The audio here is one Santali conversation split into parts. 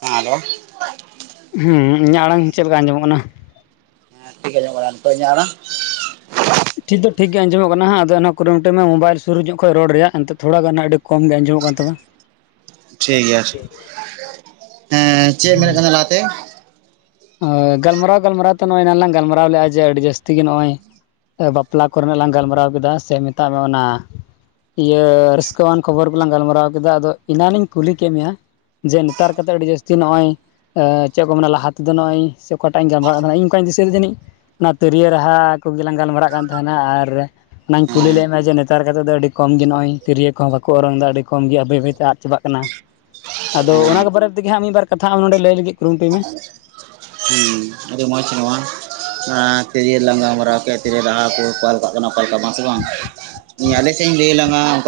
ᱦᱮᱸ ᱦᱮᱞᱳ᱾ ᱦᱩ ᱤᱧᱟᱹᱜ ᱟᱲᱟᱝ ᱪᱮᱫ ᱞᱮᱠᱟ ᱟᱸᱡᱚᱢᱚᱜ ᱠᱟᱱᱟ? ᱦᱮᱸ ᱴᱷᱤᱠᱜᱮ ᱟᱸᱡᱚᱢᱚᱜ ᱠᱟᱱᱟ ᱱᱤᱛᱟᱹᱜ ᱤᱧᱟᱹᱜ ᱟᱲᱟᱲᱝ? ᱴᱷᱤᱠ ᱫᱚ ᱴᱷᱤᱜ ᱜᱮ ᱟᱸᱡᱚᱢᱚᱜ ᱠᱟᱱᱟ ᱦᱟᱸᱜ ᱟᱫᱚ ᱠᱩᱨᱩᱩᱴᱩᱭ ᱢᱮ ᱢᱳᱵᱟᱭᱤᱞ ᱥᱩᱨ ᱦᱤᱡᱩᱜ ᱠᱷᱚᱡ ᱨᱚᱲ ᱨᱮᱭᱟᱜ ᱚᱱᱛᱮ ᱛᱷᱚᱲᱟᱜᱟᱱ ᱟᱸᱜ ᱟᱹᱰᱤ ᱠᱚᱢ ᱜᱮ ᱟᱸᱡᱚᱢᱚᱜ ᱠᱟᱱ ᱛᱟᱢᱟ᱾ ᱴᱷᱤᱠ ᱜᱮᱭᱟ, ᱦᱮᱸ ᱪᱮᱫ ᱢᱮᱱᱮᱫ ᱠᱟᱱᱟ ᱞᱟᱦᱟᱛᱮ? ᱚ ᱜᱟᱞᱢᱟᱨᱟᱣ ᱜᱟᱞᱢᱟᱨᱟᱣ ᱛᱮ ᱱᱚᱜᱼᱚᱭ ᱱᱟᱝ ᱞᱟᱝ ᱜᱟᱞᱢᱟᱨᱟᱣ ᱞᱮᱼᱟ ᱡᱮ ᱟᱹᱰᱤ ᱡᱟᱹᱥᱛᱤ ᱜᱮ ᱱᱚᱜᱼᱚᱭ ᱟᱹ ᱵᱟᱯᱞᱟ ᱠᱚᱨᱮᱱᱟᱜ ᱞᱟᱝ ᱜᱟᱞᱢᱟᱨᱟᱣ ᱠᱮᱫᱟ ᱥᱮ ᱢᱮᱛᱟᱜ ᱢᱮ ᱚᱱᱟ ᱤᱭᱟᱹ ᱨᱟᱹᱥᱠᱟᱹᱣᱟᱱ ᱠᱷᱚᱵᱚᱨ ᱠᱚᱞᱟᱝ ᱜᱟᱞᱢᱟᱨᱟᱣ ᱠᱮᱫᱟ ᱟᱫᱚ ᱮᱱᱟᱱᱤᱧ ᱠᱩᱞᱤ ᱠᱮᱜ ᱢᱮᱭᱟ ᱡᱮ ᱱᱮᱛᱟᱨ ᱠᱟᱛᱮᱜ ᱟᱹᱰᱤ ᱡᱟᱹᱥᱛᱤ ᱱᱚᱜᱼᱚᱭ ᱪᱮᱫ ᱠᱚ ᱢᱮᱱᱟ ᱞᱟᱦᱟ ᱡᱮ ᱱᱚᱜᱼᱚᱭ ᱥᱮ ᱚᱠᱟᱴᱟᱜ ᱤᱧ ᱜᱟᱞᱢᱟᱨᱟᱣ ᱛᱟᱦᱮᱱᱟ ᱤᱧ ᱚᱠᱟᱭ ᱫᱤᱥᱟᱹ ᱡᱟᱹᱱᱤᱡ ᱚᱱᱟ ᱛᱤᱨᱭᱳ ᱨᱟᱦᱟ ᱠᱚᱜᱮᱞᱟᱝ ᱜᱟᱞᱢᱟᱨᱟᱜ ᱠᱟᱱ ᱛᱟᱦᱮᱸᱱᱟ, ᱟᱨ ᱚᱱᱟᱧ ᱠᱩᱞᱤ ᱦᱮᱸ ᱞᱮᱫ ᱢᱮ ᱡᱮ ᱱᱮᱛᱟᱨ ᱠᱟᱛᱮ ᱫᱚ ᱟᱹᱰᱤ ᱠᱚᱢ ᱜᱮ ᱱᱚᱜᱼᱚᱭ ᱛᱤᱨᱭᱳ ᱠᱚᱸ ᱵᱟᱠᱚ ᱚᱨᱚᱝ ᱫᱟ ᱟᱹᱰᱤ ᱠᱚᱢ ᱜᱮᱭᱟ ᱵᱟᱹᱭ ᱵᱟᱹᱭ ᱛᱮ ᱟᱫ ᱪᱟᱵᱟᱜ ᱠᱟᱱᱟ ᱟᱫᱚ ᱚᱱᱟ ᱦᱮᱸ ᱠᱚ ᱵᱟᱨᱮ ᱛᱮᱜᱮ ᱦᱟᱸᱜ ᱢᱤᱫ ᱵᱟᱨ ᱠᱟᱛᱷᱟ ᱟᱢ ᱱᱚᱰᱮ ᱞᱟᱹᱭ ᱞᱟᱹᱜᱤᱫ ᱠᱩᱨᱩᱢᱩᱴᱩᱭ ᱢᱮ ᱦᱩᱸ ᱟᱹᱰᱤ ᱢᱚᱪ ᱱᱚᱣᱟ [inaudible] [unintelligible] ᱵᱟᱝ [unintelligible] ᱟᱞᱮ ᱥᱮᱫ ᱤᱧ ᱞᱟᱹᱭ ᱞᱟᱝᱟ [unintelligible]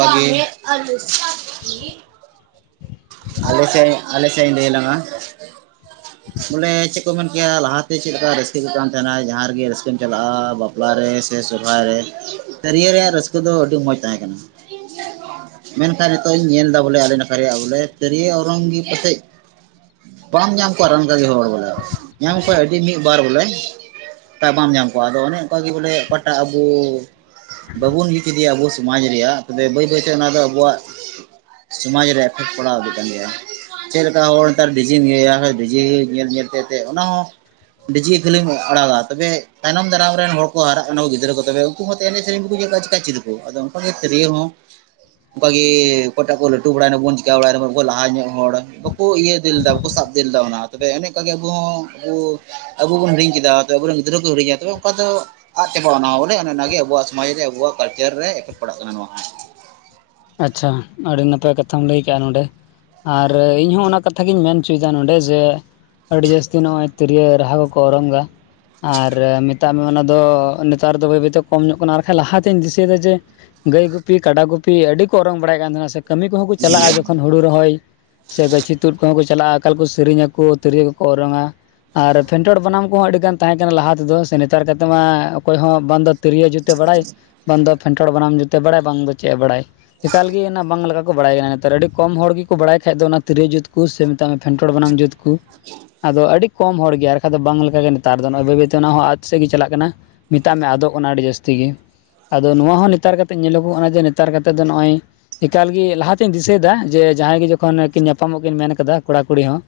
ᱟᱞᱮ ᱥᱮᱫ ᱟᱞᱮ ᱥᱮᱫ ᱤᱧ ᱞᱟᱹᱭ ᱞᱟᱝᱼᱟ ᱵᱚᱞᱮ ᱪᱮᱫ ᱠᱚ ᱢᱮᱱ ᱠᱮᱭᱟ ᱞᱟᱦᱟᱛᱮ ᱪᱮᱫ ᱞᱮᱠᱟ ᱨᱟᱹᱥᱠᱟᱹ ᱠᱚ ᱠᱟᱱ ᱛᱟᱦᱮᱱᱟ ᱡᱟᱦᱟᱸ ᱨᱮᱜᱮ ᱨᱟᱹᱥᱠᱟᱹᱢ ᱪᱟᱞᱟᱜᱼᱟ ᱵᱟᱯᱞᱟ ᱨᱮ ᱥᱮ ᱥᱚᱦᱨᱟᱭ ᱨᱮ ᱛᱮᱨᱣᱳ ᱨᱮᱭᱟᱜ ᱨᱟᱹᱥᱠᱟᱹ ᱫᱚ ᱟᱹᱰᱤ ᱢᱚᱸᱡᱽ ᱛᱟᱦᱮᱸ ᱠᱟᱱᱟ ᱾ ᱢᱮᱱᱠᱷᱟᱱ ᱱᱤᱛᱚᱜ ᱤᱧ ᱧᱮᱞᱫᱟ ᱵᱚᱞᱮ ᱟᱞᱮ ᱱᱟᱠᱷᱟ ᱨᱮᱭᱟᱜ ᱵᱚᱞᱮ ᱛᱤᱨᱭᱳ ᱚᱨᱚᱝ ᱜᱤ ᱯᱟᱥᱮᱡ ᱵᱟᱢ ᱧᱟᱢ ᱠᱚᱣᱟ ᱨᱟᱱᱠᱟᱜᱮ ᱦᱚᱲ ᱵᱚᱞᱮ ᱧᱟᱢ ᱠᱚᱣᱟ ᱟᱹᱰᱤ ᱢᱤᱫ ᱵᱟᱨ ᱵᱚᱞᱮ, ᱚᱠᱟ ᱵᱟᱢ ᱧᱟᱢ ᱠᱚᱣᱟ ᱟᱫᱚ ᱚᱱᱮ ᱚᱱᱠᱟᱜᱮ ᱵᱚᱞᱮ ᱚᱠᱟᱴᱟᱜ ᱟᱵᱚ ᱵᱟᱵᱚᱱ ᱞᱤᱪᱤᱫᱮᱭᱟ ᱟᱵᱚ ᱥᱚᱢᱟᱡᱽ ᱨᱮᱭᱟᱜ ᱛᱚᱵᱮ ᱵᱟᱹᱭ ᱵᱟᱹᱭᱛᱮ ᱚᱱᱟ ᱫᱚ ᱟᱵᱚᱣᱟᱜ ᱥᱚᱢᱟᱡᱽ ᱨᱮ ᱮᱯᱷᱮᱠᱴ ᱠᱚᱲᱟᱣ ᱤᱫᱤᱜ ᱠᱟᱱ ᱜᱮᱭᱟ ᱪᱮᱫ ᱞᱮᱠᱟ ᱦᱚᱲ ᱱᱮᱛᱟᱨ ᱰᱤᱡᱮ ᱤᱭᱟᱹᱭᱟ ᱰᱤᱡᱮ ᱧᱮᱞ ᱧᱮᱞ ᱛᱮ ᱛᱮᱛᱮᱫ ᱚᱱᱟ ᱦᱚᱸ- ᱰᱤᱡᱮ ᱠᱷᱟᱹᱞᱤᱢ ᱟᱲᱟᱜᱟ ᱛᱚᱵᱮ ᱛᱟᱭᱱᱚᱢ ᱫᱟᱨᱟᱢ ᱨᱮᱱ ᱦᱚᱲ ᱠᱚ ᱦᱟᱨᱟᱜ ᱠᱟᱱᱟ ᱜᱤᱫᱽᱨᱟᱹ ᱠᱚ ᱛᱚᱵᱮ ᱩᱱᱠᱩ ᱦᱚᱸ ᱮᱱᱮᱡ ᱥᱮᱨᱮᱧ ᱪᱮᱠᱟ ᱪᱮᱫᱟᱠᱚ ᱟᱫᱚ ᱚᱱᱠᱟ ᱜᱮ ᱛᱤᱨᱣᱳ ᱦᱚᱸ ᱚᱱᱠᱟ ᱜᱮ ᱚᱠᱭᱴᱟᱜ ᱠᱚ ᱞᱟᱴᱩ ᱵᱟᱲᱟᱭ ᱵᱟᱵᱚᱱ ᱚᱲᱟᱜ ᱨᱮᱦᱚᱸᱠᱚ ᱞᱟᱦᱟ ᱧᱚᱜ ᱦᱚᱲ ᱵᱟᱠᱚ ᱤᱭᱟᱹ ᱤᱫᱤ ᱞᱮᱫᱟ ᱵᱟᱠᱚ ᱥᱟᱵ ᱤᱫᱤ ᱞᱮᱫᱟ ᱚᱱᱟ ᱛᱚᱵᱮ ᱮᱱᱮᱡ ᱠᱟᱜ ᱜᱮ ᱟᱵᱚ ᱦᱚᱸ ᱟ ᱟᱵᱚ ᱵᱚᱱ ᱦᱤᱲᱤ ᱠᱮᱫᱟ ᱟᱵᱚᱨᱮᱱ ᱜᱤᱫᱽᱨᱟᱹ ᱠᱚ ᱦᱤᱲᱤᱧᱟ ᱛᱚᱵᱮ ᱚᱱᱠᱟ ᱫᱚ ᱟᱫ ᱪᱟᱵᱟᱜᱼᱟ ᱦᱚᱸ ᱵᱚᱞᱮ ᱚᱱᱮ ᱚᱱᱟᱜᱮ ᱟᱵᱚᱣᱟᱜ ᱥᱚᱢᱟᱡᱽ ᱨᱮ ᱟᱵᱚᱣᱟᱜ ᱠᱟᱞᱪᱟᱨ ᱨᱮ ᱮᱯᱷᱮᱠᱴ ᱯᱟᱲᱟᱜ ᱠᱟᱱᱟ ᱱᱚᱣᱟ ᱦᱚ, ᱟᱪᱷᱟ ᱟᱹᱰᱤ ᱱᱟᱯᱟᱭ ᱠᱟᱛᱷᱟᱢ ᱞᱟᱹᱭ ᱠᱮᱫᱼᱟ ᱱᱚᱰᱮ ᱾ ᱟᱨ ᱤᱧ ᱦᱚᱸ ᱚᱱᱟ ᱠᱟᱛᱷᱟ ᱜᱤᱧ ᱢᱮᱱ ᱦᱚᱪᱚᱭᱮᱫᱟ ᱱᱚᱰᱮ ᱡᱮ ᱟᱹᱰᱤ ᱡᱟᱹᱥᱛᱤ ᱱᱚᱜᱼᱚᱭ ᱛᱤᱨᱭᱳ ᱨᱟᱦᱟ ᱠᱚᱠᱚ ᱚᱨᱚᱝᱟ ᱟᱨ ᱢᱮᱛᱟᱜ ᱢᱮ ᱚᱱᱟ ᱫᱚ ᱱᱮᱛᱟᱨ ᱫᱚ ᱵᱟᱹᱭ ᱵᱟᱹᱭ ᱛᱮ ᱠᱚᱢ ᱧᱚᱜ ᱠᱟᱱᱟ ᱟᱨᱠᱟᱱ ᱞᱟᱦᱟᱛᱤᱧ ᱫᱤᱥᱟᱹᱭᱮᱫᱟ ᱡᱮ ᱜᱟᱹᱭ ᱜᱩᱯᱤ ᱠᱟᱰᱟ ᱜᱩᱯᱤ ᱟᱹᱰᱤ ᱠᱚ ᱚᱨᱚᱝ ᱵᱟᱲᱟᱭᱮᱫ ᱠᱟᱱ ᱛᱟᱦᱮᱱᱟ ᱥᱮ ᱠᱟᱹᱢᱤ ᱠᱚᱦᱚᱸ ᱠᱚ ᱪᱟᱞᱟᱜᱼᱟ ᱡᱚᱠᱷᱚᱱ ᱦᱳᱲᱩ ᱨᱚᱦᱚᱭ ᱥᱮ ᱜᱟᱹᱪᱷᱤ ᱛᱩᱫ ᱠᱚᱦᱚᱸ ᱠᱚ ᱪᱟᱞᱟᱜᱼᱟ ᱟᱠᱟᱠᱟᱞ ᱠᱚ ᱥᱮᱨᱮᱧᱟᱚ ᱛᱤᱨᱭᱳ ᱠᱚᱠᱚ ᱚᱨᱚᱝᱟ, ᱟᱨ ᱯᱷᱮᱱᱴᱚᱲ ᱵᱟᱱᱟᱢ ᱠᱚᱦᱚᱸ ᱟᱹᱰᱤ ᱜᱟᱱ ᱛᱟᱦᱮᱸ ᱠᱟᱱᱟ ᱞᱟᱦᱟ ᱛᱮᱫᱚ ᱥᱮ ᱱᱮᱛᱟᱨ ᱠᱟᱛᱮ ᱢᱟ ᱚᱠᱚᱭ ᱦᱚᱸ ᱵᱚᱱᱫ ᱛᱤᱨᱭᱳ ᱡᱩᱛ ᱵᱟᱲᱟᱭ ᱵᱟᱝ ᱫᱚ ᱯᱷᱮᱱᱴᱚᱲ ᱵᱟᱱᱟᱢ ᱡᱩᱛᱮ ᱵᱟᱲᱟᱭ ᱵᱟᱝ ᱫᱚ ᱪᱮᱫ ᱮ ᱵᱟᱲᱟᱭ ᱾ ᱮᱠᱟᱞ ᱜᱮ ᱚᱱᱟ ᱵᱟᱝ ᱞᱮᱠᱟ ᱠᱚ ᱵᱟᱲᱟᱭ ᱜᱮ ᱠᱟᱱᱟ ᱱᱮᱛᱟᱨ ᱟᱹᱰᱤ ᱠᱚᱢ ᱦᱚᱲ ᱜᱮᱠᱚ ᱵᱟᱲᱟᱭ ᱠᱷᱟᱡ ᱫᱚ ᱚᱱᱟ ᱛᱤᱨᱭᱳ ᱡᱩᱛ ᱠᱚ ᱥᱮ ᱢᱮᱛᱟᱜ ᱢᱮ ᱯᱷᱮᱱᱴᱚᱲ ᱵᱟᱱᱟᱢ ᱡᱩᱛ ᱠᱚ ᱾ ᱟᱫᱚ ᱟᱹᱰᱤ ᱠᱚᱢ ᱦᱚᱲ ᱜᱮ ᱟᱨᱠᱟᱱ ᱫᱚ ᱵᱟᱝ ᱞᱮᱠᱟᱜᱮ ᱱᱮᱛᱟᱨ ᱫᱚ ᱱᱚᱜᱼᱚᱭ ᱵᱟᱹᱭ ᱵᱟᱹᱭ ᱛᱮ ᱚᱱᱟ ᱦᱚ ᱟᱛ ᱥᱮᱫ ᱜᱮ ᱪᱟᱞᱟᱜ ᱠᱟᱱᱟ ᱾ ᱢᱮᱛᱟᱜ ᱢᱮ ᱟᱫᱚᱜ ᱚᱱᱟ ᱟᱹᱰᱤ ᱡᱟᱹᱥᱛᱤ ᱜᱮ ᱟᱫᱚ ᱱᱚᱣᱟ ᱦᱚᱸ ᱱᱮᱛᱟᱨ ᱠᱟᱛᱮ ᱧᱮᱞᱚᱜᱚᱜ ᱠᱟᱱᱟ ᱡᱮ ᱱᱮᱛᱟᱨ ᱛᱮᱫᱚ ᱱᱚᱜᱼᱚᱭ ᱮᱠᱟᱞ ᱜᱮ ᱞᱟᱦᱟᱛᱤᱧ ᱫᱤᱥᱟᱹᱭᱮᱫᱟ ᱡᱮ ᱡᱟᱦᱟᱸᱭ ᱜᱮ ᱡᱚᱠᱷᱚᱱ ᱠᱤᱱ ᱧᱟᱯᱟᱢᱚᱜ ᱠᱤᱱ ᱢᱮᱱ ᱠᱟᱫᱟ ᱠᱚᱲᱟ ᱠᱩᱲᱤ ᱦᱚᱸ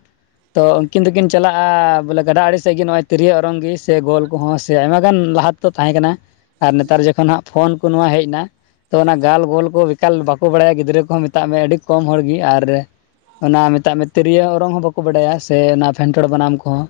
ᱛᱚ ᱩᱱᱠᱤᱱ ᱫᱚᱠᱤᱱ ᱪᱟᱞᱟᱜᱼᱟ ᱵᱚᱞᱮ ᱜᱟᱰᱟ ᱟᱲᱮ ᱥᱮᱫ ᱜᱮ ᱱᱚᱜᱼᱚᱭ ᱛᱤᱨᱭᱳ ᱚᱨᱚᱝᱜᱤ ᱥᱮ ᱜᱳᱞ ᱠᱚᱦᱚᱸ ᱥᱮ ᱟᱭᱢᱟ ᱜᱟᱱ ᱞᱟᱦᱟᱛᱮ ᱛᱟᱦᱮᱸ ᱠᱟᱱᱟ, ᱟᱨ ᱱᱮᱛᱟᱨ ᱡᱚᱠᱷᱚᱱ ᱦᱟᱸᱜ ᱯᱷᱳᱱ ᱠᱚ ᱱᱚᱣᱟ ᱦᱮᱡ ᱮᱱᱟ ᱛᱚ ᱚᱱᱟ ᱜᱟᱞ ᱜᱳᱞ ᱮᱠᱟᱞ ᱵᱟᱠᱚ ᱵᱟᱲᱟᱭᱟ ᱜᱤᱫᱽᱨᱟᱹ ᱠᱚᱦᱚᱸ ᱢᱮᱛᱟᱜ ᱢᱮᱭᱟ ᱟᱹᱰᱤ ᱠᱚᱢ ᱦᱚᱲᱜᱮ ᱟᱨ ᱚᱱᱟ ᱢᱮᱛᱟᱜ ᱢᱮ ᱛᱤᱨᱭᱳ ᱚᱨᱚᱝ ᱦᱚᱸ ᱵᱟᱠᱚ ᱵᱟᱰᱟᱭᱟ, ᱥᱮ ᱚᱱᱟ ᱯᱷᱮᱱᱴᱲ ᱵᱟᱱᱟᱢ ᱠᱚᱦᱚᱸ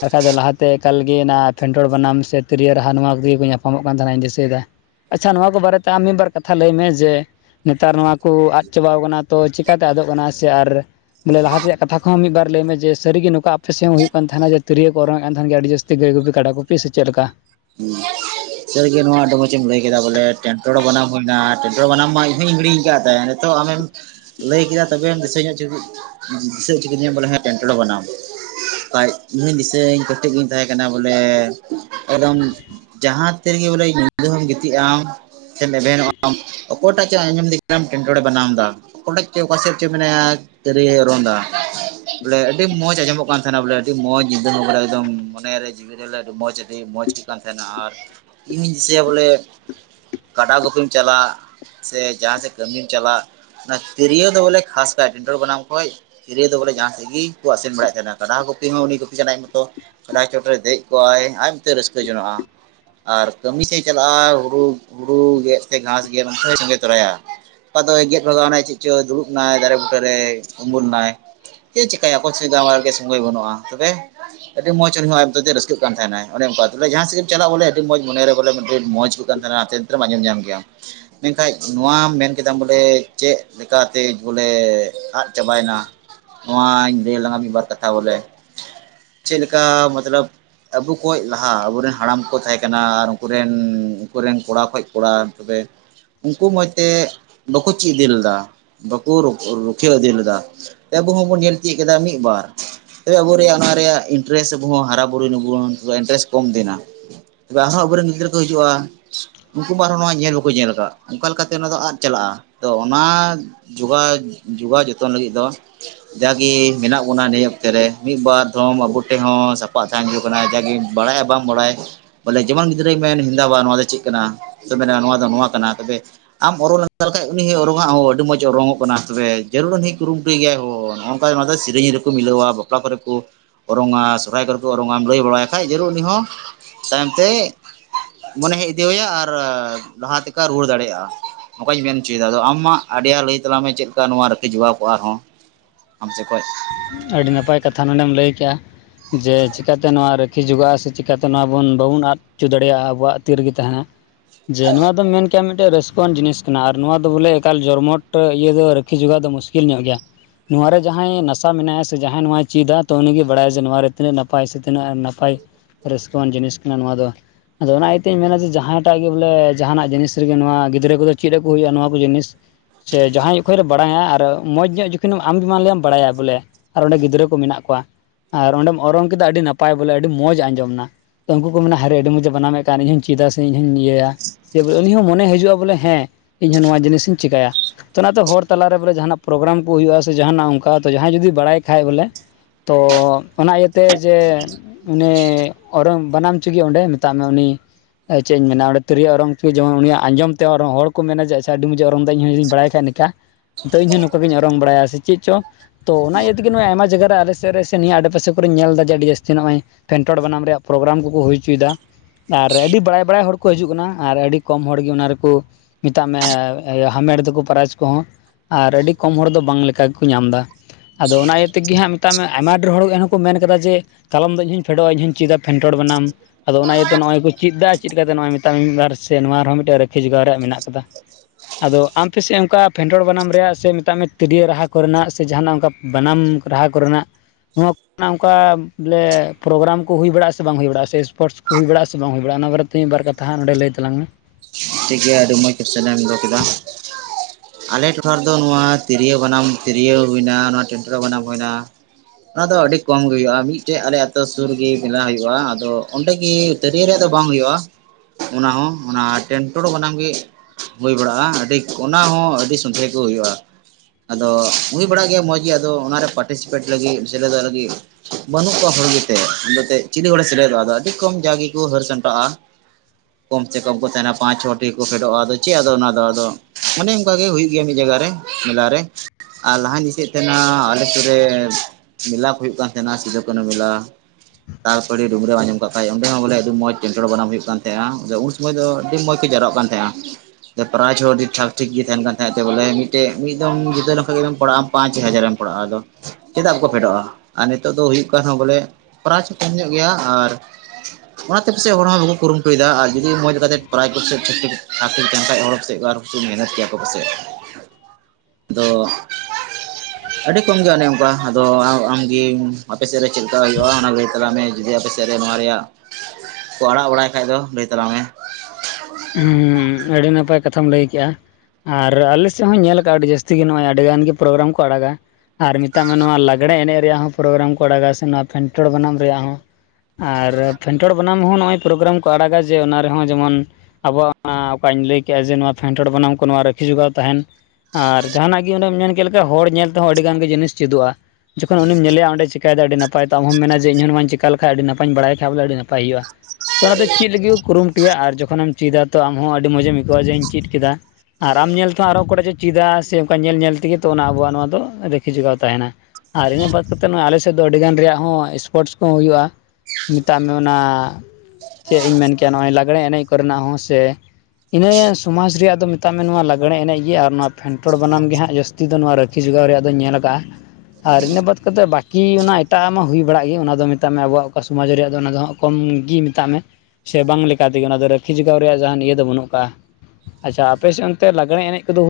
ᱟᱨ ᱵᱟᱠᱷᱟᱡ ᱫᱚ ᱞᱟᱦᱟᱛᱮ ᱮᱠᱟᱞ ᱜᱮ ᱚᱱᱟ ᱯᱷᱮᱱᱴᱚᱲ ᱵᱟᱱᱟᱢ ᱥᱮ ᱛᱤᱨᱭᱳ ᱨᱟᱦᱟ ᱱᱚᱣᱟ ᱠᱚᱜᱮ ᱠᱚ ᱧᱟᱯᱟᱢᱚᱜ ᱠᱟᱱ ᱛᱟᱦᱮᱱᱟ ᱫᱤᱥᱟᱹᱭ ᱮᱫᱟ᱾ ᱟᱪᱷᱟ ᱱᱚᱣᱟ ᱠᱚ ᱵᱟᱨᱮᱛᱮ ᱟᱢ ᱢᱤᱫ ᱵᱟᱨ ᱠᱟᱛᱷᱟ ᱞᱟᱹᱭ ᱢᱮ, ᱡᱮ ᱱᱮᱛᱟᱨ ᱱᱚᱣᱟ ᱠᱚ ᱟᱫ ᱪᱟᱵᱟᱣ ᱠᱟᱱᱟ ᱛᱚ ᱪᱮᱠᱟᱛᱮ ᱟᱫᱚᱜ ᱠᱟᱱᱟ ᱥᱮ ᱟᱨ ᱵᱚᱞᱮ ᱞᱟᱦᱟ ᱨᱮᱭᱟᱜ ᱠᱟᱛ ᱠᱚᱦᱚᱸ ᱢᱤᱫ ᱵᱟᱨ ᱞᱟᱹᱭ ᱢᱮ ᱡᱮ ᱥᱟᱹᱨᱤ ᱜᱮ ᱱᱚᱝᱠᱟ ᱟᱯᱮ ᱥᱮᱫ ᱦᱚᱸ ᱦᱩᱭᱩᱜ ᱠᱟᱱ ᱛᱟᱦᱮᱱᱟ ᱡᱮ ᱛᱤᱨᱭᱳ ᱠᱚ ᱚᱨᱚᱝᱮᱫ ᱠᱟᱱ ᱛᱟᱦᱮᱱ ᱜᱮᱭᱟ ᱟᱹᱰᱤ ᱡᱟᱹᱥᱛᱤ ᱛᱤ ᱜᱟᱹᱭ ᱜᱩᱯᱤ ᱠᱟᱰᱟ ᱜᱩᱯᱤ ᱥᱮ ᱪᱮᱫ ᱞᱮᱠᱟ? [unintelligible] ᱥᱟᱹᱨᱤᱜᱮ ᱱᱚᱣᱟ ᱟᱹᱰᱤ ᱢᱚᱡᱮᱢ ᱞᱟᱹᱭ ᱠᱮᱫᱟ ᱵᱚᱞᱮ ᱴᱮᱱᱴᱚᱲ ᱵᱟᱱᱟᱢ ᱦᱩᱭᱱᱟ ᱴᱮᱱᱴᱚᱲ ᱵᱟᱱᱟᱢ ᱢᱟ ᱤᱧᱦᱧ ᱦᱤᱲᱤᱧ ᱟᱠᱟᱫ ᱛᱟᱦᱮᱸ, ᱛᱚ ᱟᱢᱮᱢ ᱞᱟᱹᱭ ᱠᱮᱫᱟ ᱛᱚᱵᱮ ᱫᱤᱥᱟᱹ ᱧᱚᱜ ᱪᱚ ᱫᱤᱥᱟᱹ ᱦᱚᱪᱚ ᱠᱤᱫᱤᱧᱟ ᱵᱚᱞᱮ ᱦᱮᱸ ᱴᱮᱱᱴᱚᱲ ᱵᱟᱱᱟᱢ᱾ ᱟᱡ ᱤᱧ ᱦᱩᱧ ᱫᱤᱥᱟᱹ ᱠᱟᱹᱴᱮᱡ ᱜᱤᱧ ᱛᱟᱦᱮᱸ ᱠᱟᱱᱟ ᱵᱚᱞᱮ ᱮᱠᱫᱚᱢ ᱡᱟᱦᱟᱸ ᱛᱤ ᱨᱮᱜᱮ ᱵᱚᱞᱮ ᱧᱤᱫᱟᱹ ᱦᱚᱸᱢ ᱜᱤᱛᱤᱡ ᱟᱢ ᱥᱮᱢ ᱮᱵᱷᱮᱱᱚᱜᱼᱟ ᱟᱢ ᱚᱠᱚᱭᱴᱟᱜ ᱪᱚ ᱟᱸᱡᱚᱢ ᱫᱤ ᱴᱮᱱᱴᱚᱲ ᱮ ᱵᱮᱱᱟᱢ ᱮᱫᱟ ᱚᱠᱟᱴᱷᱡ ᱪᱚ ᱚᱠᱟᱥᱮᱫ ᱪᱚᱭ ᱢᱮᱱᱟᱭᱟ ᱛᱤᱨᱭᱚ ᱚᱨᱚᱝ ᱫᱟ᱾ ᱵᱚᱞᱮ ᱟᱹᱰᱤ ᱢᱚᱸᱡᱽ ᱟᱸᱡᱚ ᱢᱚᱜ ᱠᱟᱱ ᱛᱟᱦᱮᱱᱟ ᱵᱚᱞᱮ ᱟᱹᱰᱤ ᱢᱚᱸᱡᱽ ᱧᱤᱫᱟᱹ ᱠᱟᱱᱟ ᱮᱠᱫᱚᱢ ᱢᱚᱱᱮᱨᱮ ᱡᱤᱣᱤ ᱨᱮ ᱟᱹᱰᱤ ᱢᱚᱸᱡ ᱟᱹᱰᱤ ᱢᱚᱡᱽ ᱜᱮ ᱠᱟᱱ ᱛᱟᱦᱮᱱᱟ ᱟᱨ ᱤᱧ ᱦᱚᱸᱧ ᱫᱤᱥᱟᱹᱭᱟ ᱵᱚᱞᱮ ᱠᱟᱰᱟ ᱜᱩᱯᱤᱢ ᱪᱟᱞᱟᱜ ᱥᱮ ᱡᱟᱦᱟᱸ ᱥᱮᱫ ᱠᱟᱹᱢᱤᱢ ᱪᱟᱞᱟᱜ ᱚᱱᱟ ᱛᱤᱨᱭᱳ ᱫᱚ ᱵᱚᱞᱮ ᱠᱷᱟᱥ ᱠᱟᱭ ᱴᱷᱮᱱᱴᱚᱲ ᱵᱟᱱᱟᱢ ᱠᱷᱚᱡ ᱛᱤᱨᱟᱹᱭ ᱫᱚ ᱵᱚᱞᱮ ᱡᱟᱦᱟᱸ ᱥᱮᱫ ᱜᱮᱠᱚ ᱟᱹᱥᱮᱱ ᱵᱟᱲᱟᱭᱮᱫ ᱛᱟᱦᱮᱱᱟ ᱠᱟᱰᱟ ᱜᱩᱯᱤ ᱦᱚᱸ ᱩᱱᱤ ᱠᱚᱯᱤ ᱠᱟᱱᱟᱭ ᱢᱚᱛᱚ ᱠᱟᱰᱟ ᱪᱚᱴᱨᱮᱭ ᱫᱮᱡ ᱠᱚᱜᱼᱟᱭ ᱟᱡ ᱢᱤᱫᱛᱮ ᱨᱟᱹᱥᱠᱟᱹ ᱡᱚᱱᱚᱜᱼᱟ᱾ ᱟᱨ ᱠᱟᱹᱢᱤ ᱥᱮᱫ ᱪᱟᱞᱟᱜᱼᱟ ᱦᱩᱲ ᱦᱩᱲᱩ ᱜᱮᱫ ᱥᱮ ᱜᱷᱟᱸᱥ ᱜᱮᱫ ᱚᱱᱛᱮ ᱦᱚᱸᱭ ᱥᱚᱸᱜᱮ ᱛᱚᱨᱟᱭᱟ᱾ ᱚᱠᱟ ᱫᱚᱭ ᱜᱮᱫ ᱵᱷᱟᱜᱟᱣ ᱮᱱᱟᱭ ᱪᱮᱫ ᱪᱚ ᱫᱩᱲᱩᱵ ᱱᱟᱭ ᱫᱟᱨᱮ ᱵᱩᱴᱟᱹᱨᱮ ᱩᱢᱜᱩᱞ ᱱᱟᱭ ᱪᱮᱫ ᱪᱮ ᱠᱟᱭᱟ ᱚᱠᱚᱭ ᱥᱩᱵᱤᱫᱷᱟ ᱟ ᱥᱚᱢᱚᱭ ᱵᱟᱹᱱᱩᱜᱼᱟ ᱛᱚᱵᱮ ᱟᱹᱰᱤ ᱢᱚᱸᱡᱽ ᱩᱱᱤᱦᱚᱸ ᱟᱭᱮ ᱨᱟᱹᱥᱠᱟᱹᱜ ᱠᱟᱱ ᱛᱟᱦᱮᱱᱟᱭ ᱚᱱᱮ ᱚᱱᱠᱟ᱾ ᱵᱚᱞᱮ ᱡᱟᱦᱟᱸ ᱥᱮᱫ ᱜᱮ ᱪᱟᱞᱟᱜ ᱵᱚᱞᱮ ᱟᱹᱰᱤ ᱢᱚᱸᱡᱽ ᱢᱚᱱᱮᱨᱮ ᱵᱚᱞᱮ ᱢᱤᱫ ᱢᱡᱽ ᱠᱚ ᱠᱟᱱ ᱛᱟᱦᱮᱱᱟ ᱟᱛᱮ ᱱᱛᱮ ᱨᱮᱢ ᱟᱸᱡᱚᱢ ᱧᱟᱢ ᱜᱮᱭᱟ᱾ ᱢᱮᱱᱠᱷᱟᱡ ᱱᱚᱣᱟ ᱢᱮᱱ ᱠᱮᱫᱟᱢ ᱵᱚᱞᱮ ᱪᱮᱫ ᱞᱮᱠᱟᱛᱮ ᱵᱚᱞᱮ ᱟᱫ ᱪᱟᱵᱟᱭᱮᱱᱟ᱾ ᱱᱚᱣᱟ ᱤᱧ ᱞᱟᱹᱭ ᱞᱟᱸᱜᱟ ᱢᱤᱫ ᱵᱟᱨ ᱠᱟᱛᱷᱟ ᱵᱚᱞᱮ ᱪᱮᱫᱞᱮᱠᱟ ᱢᱚᱛᱞᱚᱵ ᱟᱵᱚ ᱠᱷᱚᱡ ᱞᱟᱦᱟ ᱟᱵᱚᱨᱮᱱ ᱦᱟᱲᱟᱢ ᱠᱚᱠᱚ ᱛᱟᱦᱮᱸ ᱠᱟᱱᱟ ᱟᱨ ᱩᱱᱠᱩ ᱨᱮᱱ ᱩᱱᱠᱩ ᱨᱮᱱ ᱠᱚᱲᱟ ᱠᱷᱚᱡ ᱠᱚᱲᱟ ᱛᱚᱵᱮ ᱩᱱᱠᱩ ᱢᱚᱸᱡᱽ ᱛᱮ ᱵᱟᱠᱚ ᱪᱮᱫ ᱤᱫᱤ ᱞᱮᱫᱟ ᱵᱟᱠᱚ ᱨᱩᱠᱷᱤᱭᱟᱹ ᱤᱫᱤ ᱞᱮᱫᱟ᱾ ᱟᱵᱚ ᱦᱚᱸᱵᱚᱱ ᱧᱮᱞ ᱛᱤᱭᱮᱫ ᱠᱮᱫᱟ ᱢᱤᱫ ᱵᱟᱨ᱾ ᱛᱚᱵᱮ ᱟᱵᱚ ᱨᱮᱭᱟᱜ ᱚᱱᱟ ᱨᱮᱭᱟᱜ ᱤᱱᱴᱟᱨᱮᱥᱴ ᱟᱵᱚ ᱦᱚᱸ ᱦᱟᱨᱟ ᱵᱩᱨᱩᱭ ᱱᱟᱵᱚᱱ ᱤᱱᱴᱟᱨᱮᱥᱴ ᱠᱚᱢ ᱤᱫᱤ ᱮᱱᱟ᱾ ᱞᱟᱦᱟ ᱟᱵᱚᱨᱮᱱ ᱜᱤᱫᱽᱨᱟᱹ ᱠᱚ ᱦᱤᱡᱩᱜᱼᱟ᱾ ᱩᱱᱠᱩ ᱢᱟ ᱟᱨᱦᱚᱸ ᱱᱚᱣᱟ ᱧᱮᱞ ᱵᱟᱠᱚ ᱧᱮᱞ ᱟᱠᱟᱫ ᱚᱱᱠᱟ ᱞᱮᱠᱟᱛᱮ ᱚᱱᱟ ᱫᱚ ᱟᱫ ᱪᱟᱞᱟᱜᱼᱟ, ᱛᱚ ᱚᱱᱟ ᱡᱚᱜᱟᱶ ᱡᱚᱜᱟᱣ ᱡᱚᱛᱚᱱ ᱞᱟᱹᱜᱤᱫ ᱫᱚ ᱡᱟᱜᱮ ᱢᱮᱱᱟᱜ ᱵᱚᱱᱟ ᱱᱤᱭᱟᱹ ᱚᱠᱛᱮ ᱨᱮ ᱢᱤᱫᱼ ᱵᱟᱨ ᱫᱚᱢ ᱟᱵᱚ ᱴᱷᱮᱱ ᱦᱚᱸ ᱥᱟᱯᱟᱜ ᱛᱟᱦᱮᱱ ᱦᱩᱭᱩᱜ ᱠᱟᱱᱟ ᱡᱟᱜᱮ᱾ ᱵᱟᱲᱟᱭᱟᱜ ᱵᱟᱢ ᱵᱟᱲᱟᱭ᱾ ᱵᱚᱞᱮ ᱡᱮᱢᱚᱱ ᱜᱤᱫᱽᱨᱟᱹᱭ ᱢᱮᱱ ᱠᱮᱫᱟ ᱵᱟ ᱱᱚᱣᱟ ᱫᱚ ᱪᱮᱫ ᱠᱟᱱᱟ ᱟᱫᱚ ᱢᱮᱱᱮᱫᱟ ᱱᱚᱣᱟ ᱫᱚ ᱱᱚᱣᱟ ᱠᱟᱱᱟ, ᱛᱚᱵᱮ ᱟᱢ ᱚᱨᱚᱝ ᱞᱮᱱᱛᱟᱞ ᱞᱮ ᱠᱷᱟᱱᱡ ᱩᱱᱤ ᱦᱚᱸ ᱚᱨᱚᱝ ᱟᱼᱟ [unintelligible] ᱦᱚᱸ ᱟᱹᱰᱤ ᱢᱚᱡᱽ ᱚᱨᱚᱝᱚᱜ ᱠᱟᱱᱟ ᱛᱚᱵᱮ ᱡᱟᱹᱨᱩᱲᱟᱹᱱ ᱦᱚᱸᱭ ᱠᱩᱨᱩᱢᱩᱴᱩᱭ ᱜᱮᱭᱟᱭ ᱦ ᱱᱚᱜᱼ [unintelligible] ᱚᱠᱟ ᱨᱮ ᱱᱚᱣᱟ ᱫᱚ ᱥᱮᱨᱮᱧ ᱨᱮᱠᱚ ᱢᱤᱞᱟᱹᱣᱟ ᱵᱟᱯᱞᱟ ᱠᱚᱨᱮ ᱠᱚ ᱚᱨᱚᱝᱟ ᱥᱚᱨᱚᱦᱟᱭ ᱠᱚᱨᱮ ᱠᱚ ᱚᱨᱚᱝᱟᱢ ᱞᱟᱹᱭ ᱵᱟᱲᱟᱭᱟ ᱦᱚᱭ ᱡᱟᱹᱨᱩᱲ ᱱᱩᱭ ᱦᱚᱸ ᱛᱟᱭᱚᱢ ᱛᱮ ᱢᱚᱱᱮ ᱦᱮᱡ ᱤᱫᱤ ᱦᱳᱭᱳᱜᱼᱟ ᱟᱨ ᱞᱟᱦᱟ ᱛᱮᱠᱟ ᱨᱩᱣᱟᱹᱲ ᱦᱮᱡ ᱫᱟᱲᱮᱭᱟᱜᱼᱟ᱾ ᱱᱚᱝᱠᱟᱧ ᱢᱮᱱ ᱚᱪᱚᱭᱮᱫᱟ ᱟᱫᱚ ᱟᱢ ᱢᱟ ᱟᱹᱰᱤ ᱟ ᱞᱟᱹᱭ ᱛᱟᱞᱟ ᱢᱮ ᱪᱮᱫ ᱞᱮᱠᱟ ᱱᱚᱣᱟ ᱨᱟᱹᱠᱷᱤ ᱡᱚᱜᱟᱣ ᱠᱚᱜ ᱟᱨᱦᱚᱸ᱾ ᱟᱢ ᱥᱮᱫ ᱠᱷᱚᱡ᱾ ᱟᱹᱰᱤ ᱱᱟᱯᱟᱭ ᱠᱟᱛᱷᱟ ᱱᱚᱰᱮᱢ ᱞᱟᱹᱭ ᱠᱮᱜᱼᱟ᱾ ᱡᱮ ᱪᱤᱠᱟᱛᱮ ᱱᱚᱣᱟ ᱨᱟᱹᱠᱷᱤ ᱡᱚᱜᱟᱜᱼᱟ ᱥᱮ ᱪᱤᱠᱟᱛᱮ ᱱᱚᱣᱟ ᱵᱚᱱ ᱵᱟᱵᱚᱱ ᱟᱫ ᱪᱚ ᱫᱟᱲᱮᱭᱟᱜᱼᱟ ᱟᱵᱚᱣᱟᱜ ᱛᱤ ᱨᱮᱜᱮ ᱛᱟᱦᱮᱱᱟ ᱡᱮ ᱱᱚᱣᱟ ᱫᱚ ᱢᱮᱱ ᱮᱠᱟ ᱢᱤᱫᱴᱮᱱ ᱨᱟᱹᱥᱠᱣᱟᱱ ᱡᱤᱱᱤᱥ ᱠᱟᱱᱟ ᱟᱨ ᱱᱚᱣᱟ ᱫᱚ ᱵᱚᱞᱮ ᱮᱠᱟᱞ ᱡᱚᱨᱢᱚᱴ ᱤᱭᱟᱹ ᱫᱚ ᱨᱟᱹᱠᱷᱤ ᱡᱚᱜᱟᱣ ᱫᱚ ᱢᱩᱥᱠᱤᱞ ᱧᱚᱜ ᱜᱮᱭᱟ᱾ ᱱᱚᱣᱟ ᱨᱮ ᱡᱟᱦᱟᱸᱭ ᱱᱟᱥ ᱥᱟᱵ ᱢᱮᱱᱟᱭᱟ ᱥᱮ ᱡᱟᱦᱟᱸᱭ ᱱᱚᱣᱟᱭ ᱪᱮᱫᱟ ᱛᱚ ᱩᱱᱤᱮᱭ ᱵᱟᱲᱟᱭᱟᱮ ᱱᱚᱣᱟ ᱨᱮ ᱛᱤᱱᱟᱹᱜ ᱱᱟᱯᱟᱭ ᱥᱮ ᱛᱤᱱᱟᱹᱜ ᱱᱟᱯᱟᱭ ᱨᱟᱹᱥᱠᱟᱹᱣᱟᱱ ᱡᱤᱱᱤᱥ ᱠᱟᱱᱟ ᱱᱚᱣᱟ ᱫᱚ᱾ ᱟᱫᱚ ᱚᱱᱟ ᱤᱭᱟᱹᱛᱮᱧ ᱢᱮᱱᱟ ᱡᱮ ᱡᱟᱦᱟᱸᱴᱟᱜ ᱜᱮ ᱵᱚᱞᱮ ᱡᱟᱦᱟᱱᱟᱜ ᱡᱤᱱᱤᱥ ᱨᱮᱜᱮ ᱱᱚᱣᱟ ᱜᱤᱫᱽᱨᱟᱹ ᱠᱚᱫᱚ ᱪᱮᱫ ᱟᱠᱚ ᱦᱩᱭᱩᱜᱼᱟ ᱱᱚᱣᱟ ᱠᱚ ᱡᱤᱱᱤᱥ᱾ ᱥᱮ ᱡᱟᱦᱟᱸᱭ ᱚᱠᱷᱮ ᱵᱟᱲᱟᱭᱟ ᱟᱨ ᱢᱚᱡᱽ ᱧᱚᱜ ᱡᱚᱠᱷᱚᱱ ᱟᱢᱜᱮ ᱢᱟᱞᱮ ᱟᱞᱮᱢ ᱵᱟᱲᱟᱭᱟ ᱵᱚᱞᱮ ᱟᱨ ᱚᱸᱰᱮ ᱜᱤᱫᱽᱨᱟᱹ ᱠᱚ ᱢᱮᱱᱟᱜ ᱠᱚᱣᱟ ᱟᱨ ᱚᱸᱰᱮᱢ ᱚᱨᱚᱝ ᱠᱮᱫᱟ ᱟᱹᱰᱤ ᱱᱟᱯᱟᱭ ᱵᱚᱞᱮ ᱟᱹᱰᱤ ᱢᱚᱡᱽ ᱟᱸᱡᱚᱢ ᱮᱱᱟ᱾ ᱛᱚ ᱩᱱᱠᱩ ᱠᱚ ᱢᱮᱱᱟ, ᱦᱟᱭᱨᱮ ᱟᱹᱰᱤ ᱢᱚᱸᱡᱽ, ᱮ ᱵᱟᱱᱟᱢ ᱮᱫ ᱠᱟᱱ, ᱤᱧᱦᱚ ᱪᱮᱫᱟ, ᱥᱮ ᱤᱧ ᱦᱚᱧ ᱤᱭᱟᱹᱭᱟ ᱾ ᱥᱮ ᱩᱱᱤ ᱦᱚᱸ ᱢᱚᱱᱮ ᱦᱤᱡᱩᱜᱼᱟ, ᱵᱚᱞᱮ ᱦᱮᱸ, ᱤᱧ ᱦᱚ ᱱᱚᱣᱟ ᱡᱤᱱᱤᱥ ᱤᱧ, ᱪᱮᱠᱟᱹᱭᱟ ᱾ ᱛᱚ ᱚᱱᱟᱛᱮ, ᱦᱚᱨ ᱛᱟᱞᱟᱨᱮ ᱵᱚᱞᱮ ᱡᱟᱦᱟᱸᱱᱟᱜ ᱯᱨᱳᱜᱨᱟᱢ ᱠᱚ ᱦᱩᱭᱩᱜᱼᱟ, ᱥᱮ ᱡᱟᱦᱟᱸᱱᱟᱜ ᱚᱱᱠᱟ, ᱡᱟᱦᱟᱸᱭ ᱡᱩᱫᱤ ᱵᱟᱲᱟᱭ ᱠᱷᱟᱡ, ᱵᱚᱞᱮ ᱛᱚ, ᱚᱱᱟ ᱤᱭᱟᱹᱛᱮ, ᱡᱮ ᱩᱱᱤ, ᱚᱨᱚᱝ ᱵᱟᱱᱟᱢ ᱪᱮᱜ ᱜᱮ, ᱚᱸᱰᱮ ᱢᱮᱛᱟᱜ ᱢᱮ, ᱩᱱᱤ ᱟᱨ ᱪᱮᱫ ᱤᱧ ᱢᱮᱱᱟ, ᱚᱰᱮ ᱛᱤᱨᱭᱳ ᱚᱨᱚᱝ ᱛᱮ, ᱡᱮᱢᱚᱱ ᱩᱱᱤᱭᱟᱜ, ᱟᱸᱡᱚᱢ ᱛᱮ ᱦᱚᱲ ᱠᱚ ᱢᱮᱱᱟ, ᱡᱮ, ᱟᱪᱪᱷᱟ ᱾ ᱟᱹᱰᱤ ᱢᱚᱡᱮ ᱚᱨᱚᱝ ᱮᱫᱟ, ᱤᱧ ᱦᱚᱸᱧ ᱵᱟᱲᱟᱭ ᱠᱟᱜ ᱱᱤᱝᱠᱟ, ᱤᱧ ᱦᱚᱸ ᱱᱚᱝᱠᱟ ᱜᱤᱧ ᱚᱨᱚᱝ ᱵᱟᱲᱟᱭᱟ ᱥᱮ ᱪᱮᱫ ᱪᱚ? ᱛᱚ, ᱚᱱᱟ ᱤᱭᱟᱹ ᱛᱮᱜᱮ, ᱱᱚᱜᱼᱚᱭ ᱟᱭᱢᱟ ᱡᱟᱭᱜᱟ ᱨᱮ, ᱟᱞᱮ ᱥᱮᱫ ᱨᱮ, ᱥᱮ ᱱᱤᱭᱟᱹ ᱟᱰᱮ ᱯᱟᱥᱮ ᱠᱚᱨᱮᱧ, ᱧᱮᱞ ᱮᱫᱟ ᱡᱮ, ᱟᱹᱰᱤ ᱡᱟᱹᱥᱛᱤ ᱱᱚᱜᱼᱚᱭ ᱯᱷᱮᱱᱴᱚᱲ ᱵᱟᱱᱟᱢ ᱨᱮᱭᱟᱜ, ᱯᱨᱳᱜᱨᱟᱢ ᱠᱚᱠᱚ, ᱦᱩᱭ ᱦᱚᱪᱚᱭ ᱮᱫᱟ ᱾ ᱟᱨ, ᱟᱹᱰᱤ ᱵᱟᱲᱟᱭ ᱵᱟᱲᱟᱭ ᱦᱚᱲ ᱠᱚ, ᱦᱤᱡᱩᱜ ᱠᱟᱱᱟ ᱾ ᱟᱨ, ᱟᱹᱰᱤ ᱠᱚᱢ ᱦᱚᱲ ᱜᱮ, ᱚᱱᱟ ᱨᱮᱠᱚ ᱢᱮᱛᱟᱜ ᱢᱮ, ᱦᱟᱢᱮᱴ ᱮᱫᱟᱠᱚ ᱯᱨᱟᱭᱤᱡᱽ ᱠᱚᱦᱚᱸ, ᱟᱨ ᱟᱹᱰᱤ ᱠᱚᱢ ᱦᱚᱲ ᱫᱚ, ᱵᱟᱝ ᱞᱮᱠᱟ ᱜᱮᱠᱚ ᱧᱟᱢ ᱮᱫᱟ ᱾ ᱟᱫᱚ, ᱚᱱᱟ ᱤᱭᱟᱹ ᱛᱮᱜᱮ ᱦᱟᱸᱜ, ᱢᱮᱛᱟᱜ ᱢᱮ, ᱟᱭᱢᱟ ᱰᱷᱮᱨ ᱦᱚᱲ ᱦᱚᱸ ᱠᱚ, ᱢᱮᱱ ᱟᱠᱟᱫᱟ, ᱡᱮ, ᱠᱟᱞᱚᱢ ᱫᱚ, ᱤᱧᱦᱚᱧ ᱯᱷᱮᱰᱚᱜᱼᱟ, ᱤᱧᱦᱚᱧ ᱪᱮᱫᱟ ᱯᱷᱮᱱᱴᱚᱲ ᱵᱟᱱᱟᱢ ᱾ ᱟᱫᱚ, ᱚᱱᱟ ᱤᱭᱟᱹᱛᱮ, ᱱᱚᱜ ᱚᱭ ᱠᱚ, ᱪᱮᱫ ᱮᱫᱟ ᱾ ᱪᱮᱫ ᱠᱟᱛᱮ ᱱᱚᱜᱼᱚᱭ ᱢᱮᱛᱟᱜ ᱢᱮ, ᱢᱤᱫ ᱵᱟᱨ ᱥᱮ ᱱᱚᱣᱟ ᱨᱮᱦᱚᱸ, ᱢᱤᱫ ᱴᱮᱱ ᱨᱟᱹᱠᱷᱤ ᱡᱚᱜᱟᱣ ᱨᱮᱭᱟᱜ, ᱢᱮᱱᱟᱜ ᱟᱠᱟᱫᱟ ᱾ ᱟᱫᱚ, ᱟᱢ ᱛᱤᱥ ᱚᱱᱠᱟ ᱯᱷᱮᱱᱴᱚᱲ ᱵᱟᱱᱟᱢ ᱨᱮᱭᱟᱜ, ᱥᱮ ᱢᱮᱛᱟᱜ ᱢᱮ, ᱛᱤᱨᱭᱳ ᱨᱟᱦᱟ ᱠᱚᱨᱮᱱᱟᱜ, ᱡᱟᱦᱟᱸ ᱱᱟᱜ ᱚᱱᱠᱟ, ᱵᱟᱱᱟᱢ ᱨᱟᱦᱟ ᱠᱚᱨᱮᱱᱟᱜ, ᱱᱚᱣᱟ ᱱᱟ, ᱚᱱᱠᱟ, ᱵᱚᱞᱮ, ᱯᱨᱳᱜᱨᱟᱢ ᱠᱚ ᱦᱩᱭ ᱵᱟᱲᱟᱜᱼᱟ ᱥᱮ, ᱵᱟᱝ ᱦᱩᱭ ᱵᱟᱲᱟᱜᱼᱟ, ᱥᱮ ᱮᱥᱯᱳᱨᱴᱥ ᱠᱚ ᱦᱩᱭ ᱵᱟᱲᱟᱜᱼᱟ, ᱥᱮ ᱵᱟᱝ ᱦᱩᱭ ᱵᱟᱲᱟᱜᱼᱟ ᱾ ᱚᱱᱟ ᱵᱟᱨᱮ ᱛᱮ ᱢᱤᱫ ᱵᱟᱨ ᱠᱟᱛᱷᱟ ᱦᱟᱸᱜ, ᱱᱚᱰᱮ ᱞᱟᱹᱭ ᱛᱟᱞᱟᱝ ᱢᱮ ᱾ ᱴᱷᱤᱠ ᱜᱮᱭᱟ, ᱟᱹᱰᱤ ᱢᱚᱡᱽ ᱠᱚᱪᱥᱮᱱ ᱮᱢ ᱫᱚᱦᱚ ᱠᱮᱫᱟ ᱾ ᱟᱞᱮ ᱴᱚᱴᱷᱟ ᱨᱮᱫᱚ, ᱱᱚᱣᱟ ᱛᱤᱨᱭᱳ ᱵᱟᱱᱟᱢ, ᱛᱤᱨᱭᱳ ᱦᱩᱭᱮᱱᱟ, ᱱᱚᱣᱟ ᱴᱮᱱᱴᱨᱟ ᱵᱟᱱᱟᱢ ᱦᱩᱭᱮᱱᱟ ᱚᱱᱟ ᱫᱚ, ᱟᱹᱰᱤ ᱠᱚᱢ ᱜᱮ ᱦᱩᱭᱩᱜᱼᱟ᱾ ᱢᱤᱫᱴᱮᱡ, ᱟᱞᱮ ᱟᱛᱳ ᱥᱩᱨ ᱜᱮ, ᱢᱮᱞᱟ ᱦᱳᱭᱳᱜᱼᱟ, ᱟᱫᱚ ᱚᱸᱰᱮ ᱜᱤ ᱛᱤᱨᱭᱟᱹ ᱨᱮᱭᱟᱜ ᱫᱚ ᱵᱟᱝ ᱦᱩᱭᱩᱜᱼᱟ, ᱚᱱᱟ ᱦᱚᱸ, ᱚᱱᱟ ᱴᱷᱮᱱᱴᱚᱲ ᱵᱟᱱᱟᱢ ᱜᱮ, ᱦᱩᱭ ᱵᱟᱲᱟᱜᱼᱟ ᱾ ᱟᱹᱰᱤ, ᱚᱱᱟ ᱦᱚᱸ, ᱟᱹᱰᱤ ᱥᱚᱱᱫᱮ ᱜᱮ ᱦᱩᱭᱩᱜᱼᱟ ᱾ ᱟᱫᱚ, ᱦᱩᱭ ᱵᱟᱲᱟᱜ ᱜᱮᱭᱟ, ᱢᱚᱸᱡᱽ ᱜᱮ, ᱟᱫᱚ, ᱚᱱᱟᱨᱮ ᱯᱟᱴᱤᱥᱤᱯᱮᱴ ᱞᱟᱹᱜᱤᱫ, ᱥᱮᱞᱮᱫᱚᱜ ᱞᱟᱹᱜᱤᱫ ᱵᱟᱹᱱᱩᱜ ᱠᱚᱣᱟ ᱦᱚᱲ ᱜᱮᱛᱮ, ᱟᱫᱚ ᱛᱮᱫ ᱪᱤᱞᱤ ᱦᱚᱲᱮ ᱥᱮᱞᱮᱫᱚᱜᱼᱟ, ᱟᱫᱚ ᱟᱹᱰᱤ ᱠᱚᱢ ᱡᱟᱜᱮᱠᱚ, ᱦᱟᱹᱨ ᱥᱟᱢᱴᱟᱜᱼᱟ ᱾ ᱠᱚᱢ ᱥᱮ ᱠᱚᱢ ᱠᱚ, ᱛᱟᱦᱮᱱᱟ ᱾ ᱯᱟᱸᱪ ᱪᱷᱚᱴᱤ ᱠᱚ ᱯᱷᱮᱰᱚᱜᱼᱟ, ᱟᱫᱚ ᱪᱮᱫ ᱟᱫᱚ, ᱚᱱᱟ ᱫᱚ ᱟᱫᱚ, ᱚᱱᱮ ᱚᱱᱠᱟ ᱜᱮ, ᱦᱩᱭᱩᱜ ᱜᱮᱭᱟ, ᱢᱤᱫ ᱡᱟᱭᱜᱟ ᱨᱮ, ᱢᱮᱞᱟ ᱨᱮ ᱾ ᱟᱨ, ᱞᱟᱦᱟᱧ ᱫᱤᱥᱟᱹᱭᱮᱫ ᱛᱟᱦᱮᱱᱟ, ᱟᱞᱮ ᱥᱩᱨ ᱨᱮ ᱾ ᱢᱮᱞᱟ ᱠᱚ, ᱦᱩᱭᱩᱜ ᱠᱟᱱ ᱛᱟᱦᱮᱱᱟ, ᱥᱤᱫᱩ ᱠᱟᱹᱱᱷᱩ ᱢᱮᱞᱟ ᱾ ᱛᱟᱨᱯᱚᱨᱮ, ᱰᱩᱵᱟᱹᱨᱟᱢ ᱟᱸᱡᱚᱢ ᱟᱠᱟᱫ ᱠᱷᱟᱡ, ᱚᱱᱰᱮ ᱦᱚᱸ ᱵᱚᱞᱮ, ᱟᱹᱰᱤ ᱢᱚᱸᱡᱽ ᱯᱷᱨᱱᱴᱚᱲ ᱵᱟᱱᱟᱢ ᱦᱩᱭᱩᱜ ᱠᱟᱱ ᱛᱟᱦᱮᱸᱜᱼᱟ, ᱩᱱ ᱥᱚᱢᱚᱭ ᱫᱚ ᱟᱹᱰᱤ ᱢᱚᱸᱡᱽ ᱟᱰᱤ ᱠᱚ, ᱡᱟᱣᱨᱟᱜ ᱠᱟᱱ ᱛᱟᱦᱮᱸᱜᱼᱟ ᱾ ᱯᱨᱟᱭᱤᱡᱽ ᱦᱚᱸ, ᱟᱹᱰᱤ ᱴᱷᱟᱠ ᱴᱷᱤᱠ ᱜᱮ, ᱛᱟᱦᱮᱱ ᱠᱟᱱ ᱛᱟᱦᱮᱸᱫ ᱛᱮ, ᱵᱚᱞᱮ ᱢᱤᱫᱴᱮᱱ, ᱢᱤᱫ ᱫᱚᱢ ᱡᱩᱫᱟᱹ ᱞᱮᱠᱟᱜᱮᱢ ᱯᱟᱲᱟᱜᱼᱟᱢ ᱾ ᱯᱟᱸᱪ ᱦᱟᱡᱟᱨᱮᱢ ᱯᱟᱲᱟᱜᱼᱟ, ᱟᱫᱚ ᱪᱮᱫᱟᱜ ᱠᱚ ᱯᱷᱮᱰᱚᱜᱼᱟ? ᱟᱨ ᱱᱤᱛᱚᱜ ᱫᱚ ᱦᱩᱭᱩᱜ ᱠᱟᱱ ᱨᱮᱦᱚᱸ, ᱵᱚᱞᱮ ᱯᱨᱟᱭᱪ ᱦᱚᱸ, ᱠᱚᱢ ᱧᱚᱜ ᱜᱮᱭᱟ ᱾ ᱟᱨ ᱚᱱᱟᱛᱮ ᱯᱟᱥᱮᱡ ᱦᱚᱲ ᱦᱚᱸ, ᱵᱟᱠᱚ ᱠᱩᱨᱩᱢᱩᱴᱩ ᱭᱮᱫᱟ, ᱟᱨ ᱡᱩᱫᱤ ᱢᱚᱡᱽ ᱠᱟᱛᱮ, ᱯᱨᱟᱭᱡᱽ [unintelligible] ᱴᱷᱟᱠᱩᱨ ᱜᱟᱶᱛᱟ ᱚᱲᱚᱠ ᱥᱮᱫ ᱠᱚᱣᱟ, ᱢᱮᱦᱱᱚᱛ ᱠᱮᱭᱟ ᱠᱚ ᱯᱟᱥᱮᱡ ᱫᱚ ᱟᱹᱰᱤ ᱠᱚᱢ ᱜᱮᱭᱟ, ᱚᱱᱮ ᱚᱱᱠᱟ ᱟᱫᱚ, ᱟᱢᱜᱮ, ᱟᱯᱮ ᱥᱮᱫ ᱨᱮ, ᱪᱮᱫᱞᱮᱠᱟ ᱦᱩᱭᱩᱜᱼᱟ ᱾ ᱚᱱᱟ ᱞᱟᱹᱭ ᱛᱟᱞᱟᱝ ᱢᱮ, ᱡᱩᱫᱤ ᱟᱯᱮ ᱥᱮᱫ ᱛᱮ ᱨᱮ, ᱱᱚᱣᱟ ᱨᱮᱭᱟᱜ ᱠᱚ, ᱯᱟᱦᱲᱟᱜ ᱵᱟᱲᱟᱭ ᱠᱷᱟᱡ ᱫᱚ, ᱞᱟᱹᱭ ᱛᱟᱞᱟᱝ ᱢᱮ ᱾ ᱩᱸᱻ ᱟᱹᱰᱤ, ᱱᱟᱯᱟᱭ ᱠᱟᱛᱷᱟᱢ ᱞᱟᱹᱭ ᱠᱮᱜᱼᱟ ᱾ ᱟᱨ, ᱟᱞᱮ ᱥᱮᱫ ᱦᱚᱸᱧ, ᱧᱮᱞ ᱟᱠᱟᱜᱼᱟ ᱾ ᱟᱹᱰᱤ ᱡᱟᱹᱥᱛᱤ ᱜᱮ, ᱱᱚᱜᱼᱚᱭ ᱟᱹᱰᱤ ᱜᱟᱱ ᱜᱮ, ᱯᱨᱳᱜᱨᱟᱢ ᱠᱚ ᱟᱲᱟᱜᱟ ᱾ ᱟᱨ, ᱢᱮᱛᱟᱜ ᱢᱮ, ᱱᱚᱣᱟ ᱞᱟᱜᱽᱲᱮ ᱮᱱᱮᱡ ᱨᱮᱭᱟᱜ ᱦᱚᱸ, ᱯᱨᱳᱜᱨᱟᱢ ᱠᱚ ᱟᱲᱟᱜᱟ, ᱥᱮ ᱱᱚᱣᱟ, ᱯᱷᱮᱱᱴᱚᱲ ᱵᱟᱱᱟᱢ ᱨᱮᱭᱟᱜ ᱦᱚᱸ ᱾ ᱟᱨ, ᱯᱷᱮᱱᱴᱚᱲ ᱵᱟᱱᱟᱢ ᱦᱚᱸ, ᱱᱚᱜᱼᱚᱭ ᱯᱨᱳᱜᱨᱟᱢ ᱠᱚ ᱟᱲᱟᱜᱟ, ᱡᱮ, ᱚᱱᱟ ᱨᱮᱦᱚᱸ ᱡᱮᱢᱚᱱ ᱟᱵᱚᱣᱟᱜ, ᱚᱱᱟ, ᱚᱠᱟᱧ ᱞᱟᱹᱭ ᱠᱮᱫᱼᱟ ᱾ ᱡᱮ, ᱱᱚᱣᱟ ᱯᱷᱮᱱᱴᱚᱲ ᱵᱟᱱᱟᱢ ᱠᱚ, ᱱᱚᱣᱟ ᱨᱟᱹᱠᱷᱤ ᱡᱚᱜᱟᱣ ᱛᱟᱦᱮᱱ ᱟᱨ, ᱡᱟᱦᱟᱸᱱᱟᱜ ᱜᱮ, ᱚᱸᱰᱮᱢ ᱢᱮᱱ ᱠᱮᱫ ᱞᱮᱠᱟ, ᱦᱚᱲ ᱧᱮᱞ ᱛᱮᱦᱚᱸ, ᱟᱹᱰᱤ ᱜᱟᱱ ᱜᱮ ᱡᱤᱱᱤᱥ, ᱪᱮᱫᱚᱜᱼᱟ ᱾ ᱡᱚᱠᱷᱚᱱ ᱩᱱᱤᱢ ᱧᱮᱞᱮᱭᱟ ᱚᱸᱰᱮ ᱪᱮᱠᱟᱭᱫᱟ ᱟᱹᱰᱤ ᱱᱟᱯᱟᱭ ᱛᱮ ᱟᱢ ᱦᱚᱸᱢ ᱢᱮᱱᱟ ᱡᱮ ᱤᱧ ᱦᱚᱸ ᱱᱚᱣᱟ᱾ ᱪᱤᱠᱟ ᱞᱮᱠᱷᱟᱱ ᱟᱹᱰᱤ ᱱᱟᱯᱟᱭᱤᱧ ᱵᱟᱲᱟᱭᱟ᱾ ᱵᱚᱞᱮ, ᱟᱹᱰᱤ ᱱᱟᱯᱟᱭ ᱦᱩᱭᱩᱜᱼᱟ᱾ ᱛᱚ, ᱚᱱᱟᱛᱮ ᱪᱮᱫ ᱞᱟᱹᱜᱤᱫ ᱠᱩᱨᱩᱢᱩᱴᱩᱭ-ᱟ᱾ ᱟᱨ ᱡᱚᱠᱷᱚᱱᱮᱢ ᱪᱮᱫᱟ᱾ ᱛᱚ ᱟᱢᱦᱚᱸ ᱟᱹᱰᱤ ᱢᱚᱸᱡᱽ ᱮᱢ, ᱟᱹᱭᱠᱟᱹᱣᱟ᱾ ᱡᱮ ᱤᱧ ᱪᱮᱫ ᱠᱮᱫᱟ᱾ ᱟᱨ ᱟᱢ ᱧᱮᱞ ᱛᱮᱦᱚᱸ ᱟᱨᱚ ᱚᱠᱚᱭ ᱴᱟᱜ ᱪᱤᱫᱟ᱾ ᱥᱮ ᱚᱱᱠᱟ ᱧᱮᱞ - ᱧᱮᱞ ᱛᱮᱜᱮ, ᱛᱚ ᱚᱱᱟ ᱟᱵᱚᱣᱟ-ᱜ ᱱᱚᱣᱟ ᱫᱚ ᱨᱟᱹᱠᱷᱤ ᱡᱚᱜᱟᱣ ᱛᱟᱦᱮᱱᱟ᱾ ᱟᱨ ᱤᱱᱟᱹ ᱵᱟᱫ ᱠᱟᱛᱮᱫ, ᱟᱞᱮᱥᱮᱫ ᱫᱚ ᱟᱹᱰᱤ ᱜᱟᱱ ᱨᱮᱭᱟ-ᱜ ᱦᱚᱸ ᱥᱯᱳᱨᱴᱥ ᱠᱚ ᱦᱚᱸ ᱦᱩᱭᱩᱜᱼᱟ᱾ ᱢᱮᱛᱟᱜ ᱢᱮ᱾ ᱚᱱᱟ ᱪᱮᱫ ᱤᱧ ᱢᱮᱱ ᱠᱮᱭᱟ᱾ ᱱᱚᱜᱼᱚᱭ ᱞᱟᱜᱽᱲᱮ ᱮᱱᱮᱡ ᱠᱚᱨᱮᱱᱟ-ᱜ ᱦᱚᱸ ᱥᱮ ᱤᱱᱟᱹ ᱥᱚᱢᱟᱡ ᱨᱮᱭᱟ-ᱜ ᱫᱚ᱾ ᱢᱮᱛᱟᱜ ᱢᱮ ᱱᱚᱣᱟ ᱞᱟᱜᱽᱲᱮᱸ ᱮᱱᱮᱡ ᱜᱮ ᱾ᱟᱨ ᱱᱚᱣᱟ ᱯᱷᱮᱱᱴᱲ ᱵᱟᱱᱟᱢ ᱜᱮ᱾ ᱦᱟᱸᱜ ᱡᱟᱹᱥᱛᱤ ᱤᱧ ᱫᱚ᱾ ᱱᱚᱣᱟ ᱨᱟᱹᱠᱷᱤ ᱡᱚᱜᱟᱣ ᱨᱮᱭᱟ-ᱜ ᱫᱚᱧ ᱧᱮᱞ ᱟᱠᱟᱫᱼᱟ᱾ ᱟᱨ ᱤᱱᱟᱹ ᱵᱟᱫᱽ ᱠᱟᱛᱮ, ᱠᱟᱛᱮᱫ ᱵᱟᱹᱠᱤ ᱚᱱᱟ ᱮᱴᱟ-ᱜ ᱢᱟ᱾ ᱦᱩᱭ ᱵᱟᱲᱟᱜ ᱜᱮ, ᱚᱱᱟ ᱫᱚ ᱢᱮᱛᱟ-ᱜ ᱢᱮ ᱾ ᱟᱵᱚᱣᱟᱜ ᱚᱠᱟ ᱥᱚᱢᱟᱡᱽ ᱨᱮᱭᱟᱜ ᱫᱚ᱾ ᱚᱱᱟ ᱫᱚ ᱦᱟᱸᱜ ᱠᱚᱢ ᱜᱤ ᱢᱮᱛᱟᱜ ᱢᱮ᱾ ᱥᱮ ᱵᱟᱝ ᱞᱮᱠᱟ ᱛᱮᱜᱮ᱾ ᱚᱱᱟ ᱫᱚ ᱠᱤᱪᱷᱩ ᱫᱚ ᱟᱹᱣᱨᱤᱭᱟ-ᱜ ᱡᱟᱦᱟᱱ ᱤᱭᱟᱹ ᱫᱚ ᱵᱟᱹᱱᱩᱜ ᱠᱟᱜ ᱟ᱾ ᱟᱪᱷᱟ ᱟᱯᱮ ᱥᱮᱱᱛᱮ ᱞᱟᱜᱽᱲᱮ ᱮᱱᱮᱡ ᱠᱚ-ᱫᱚ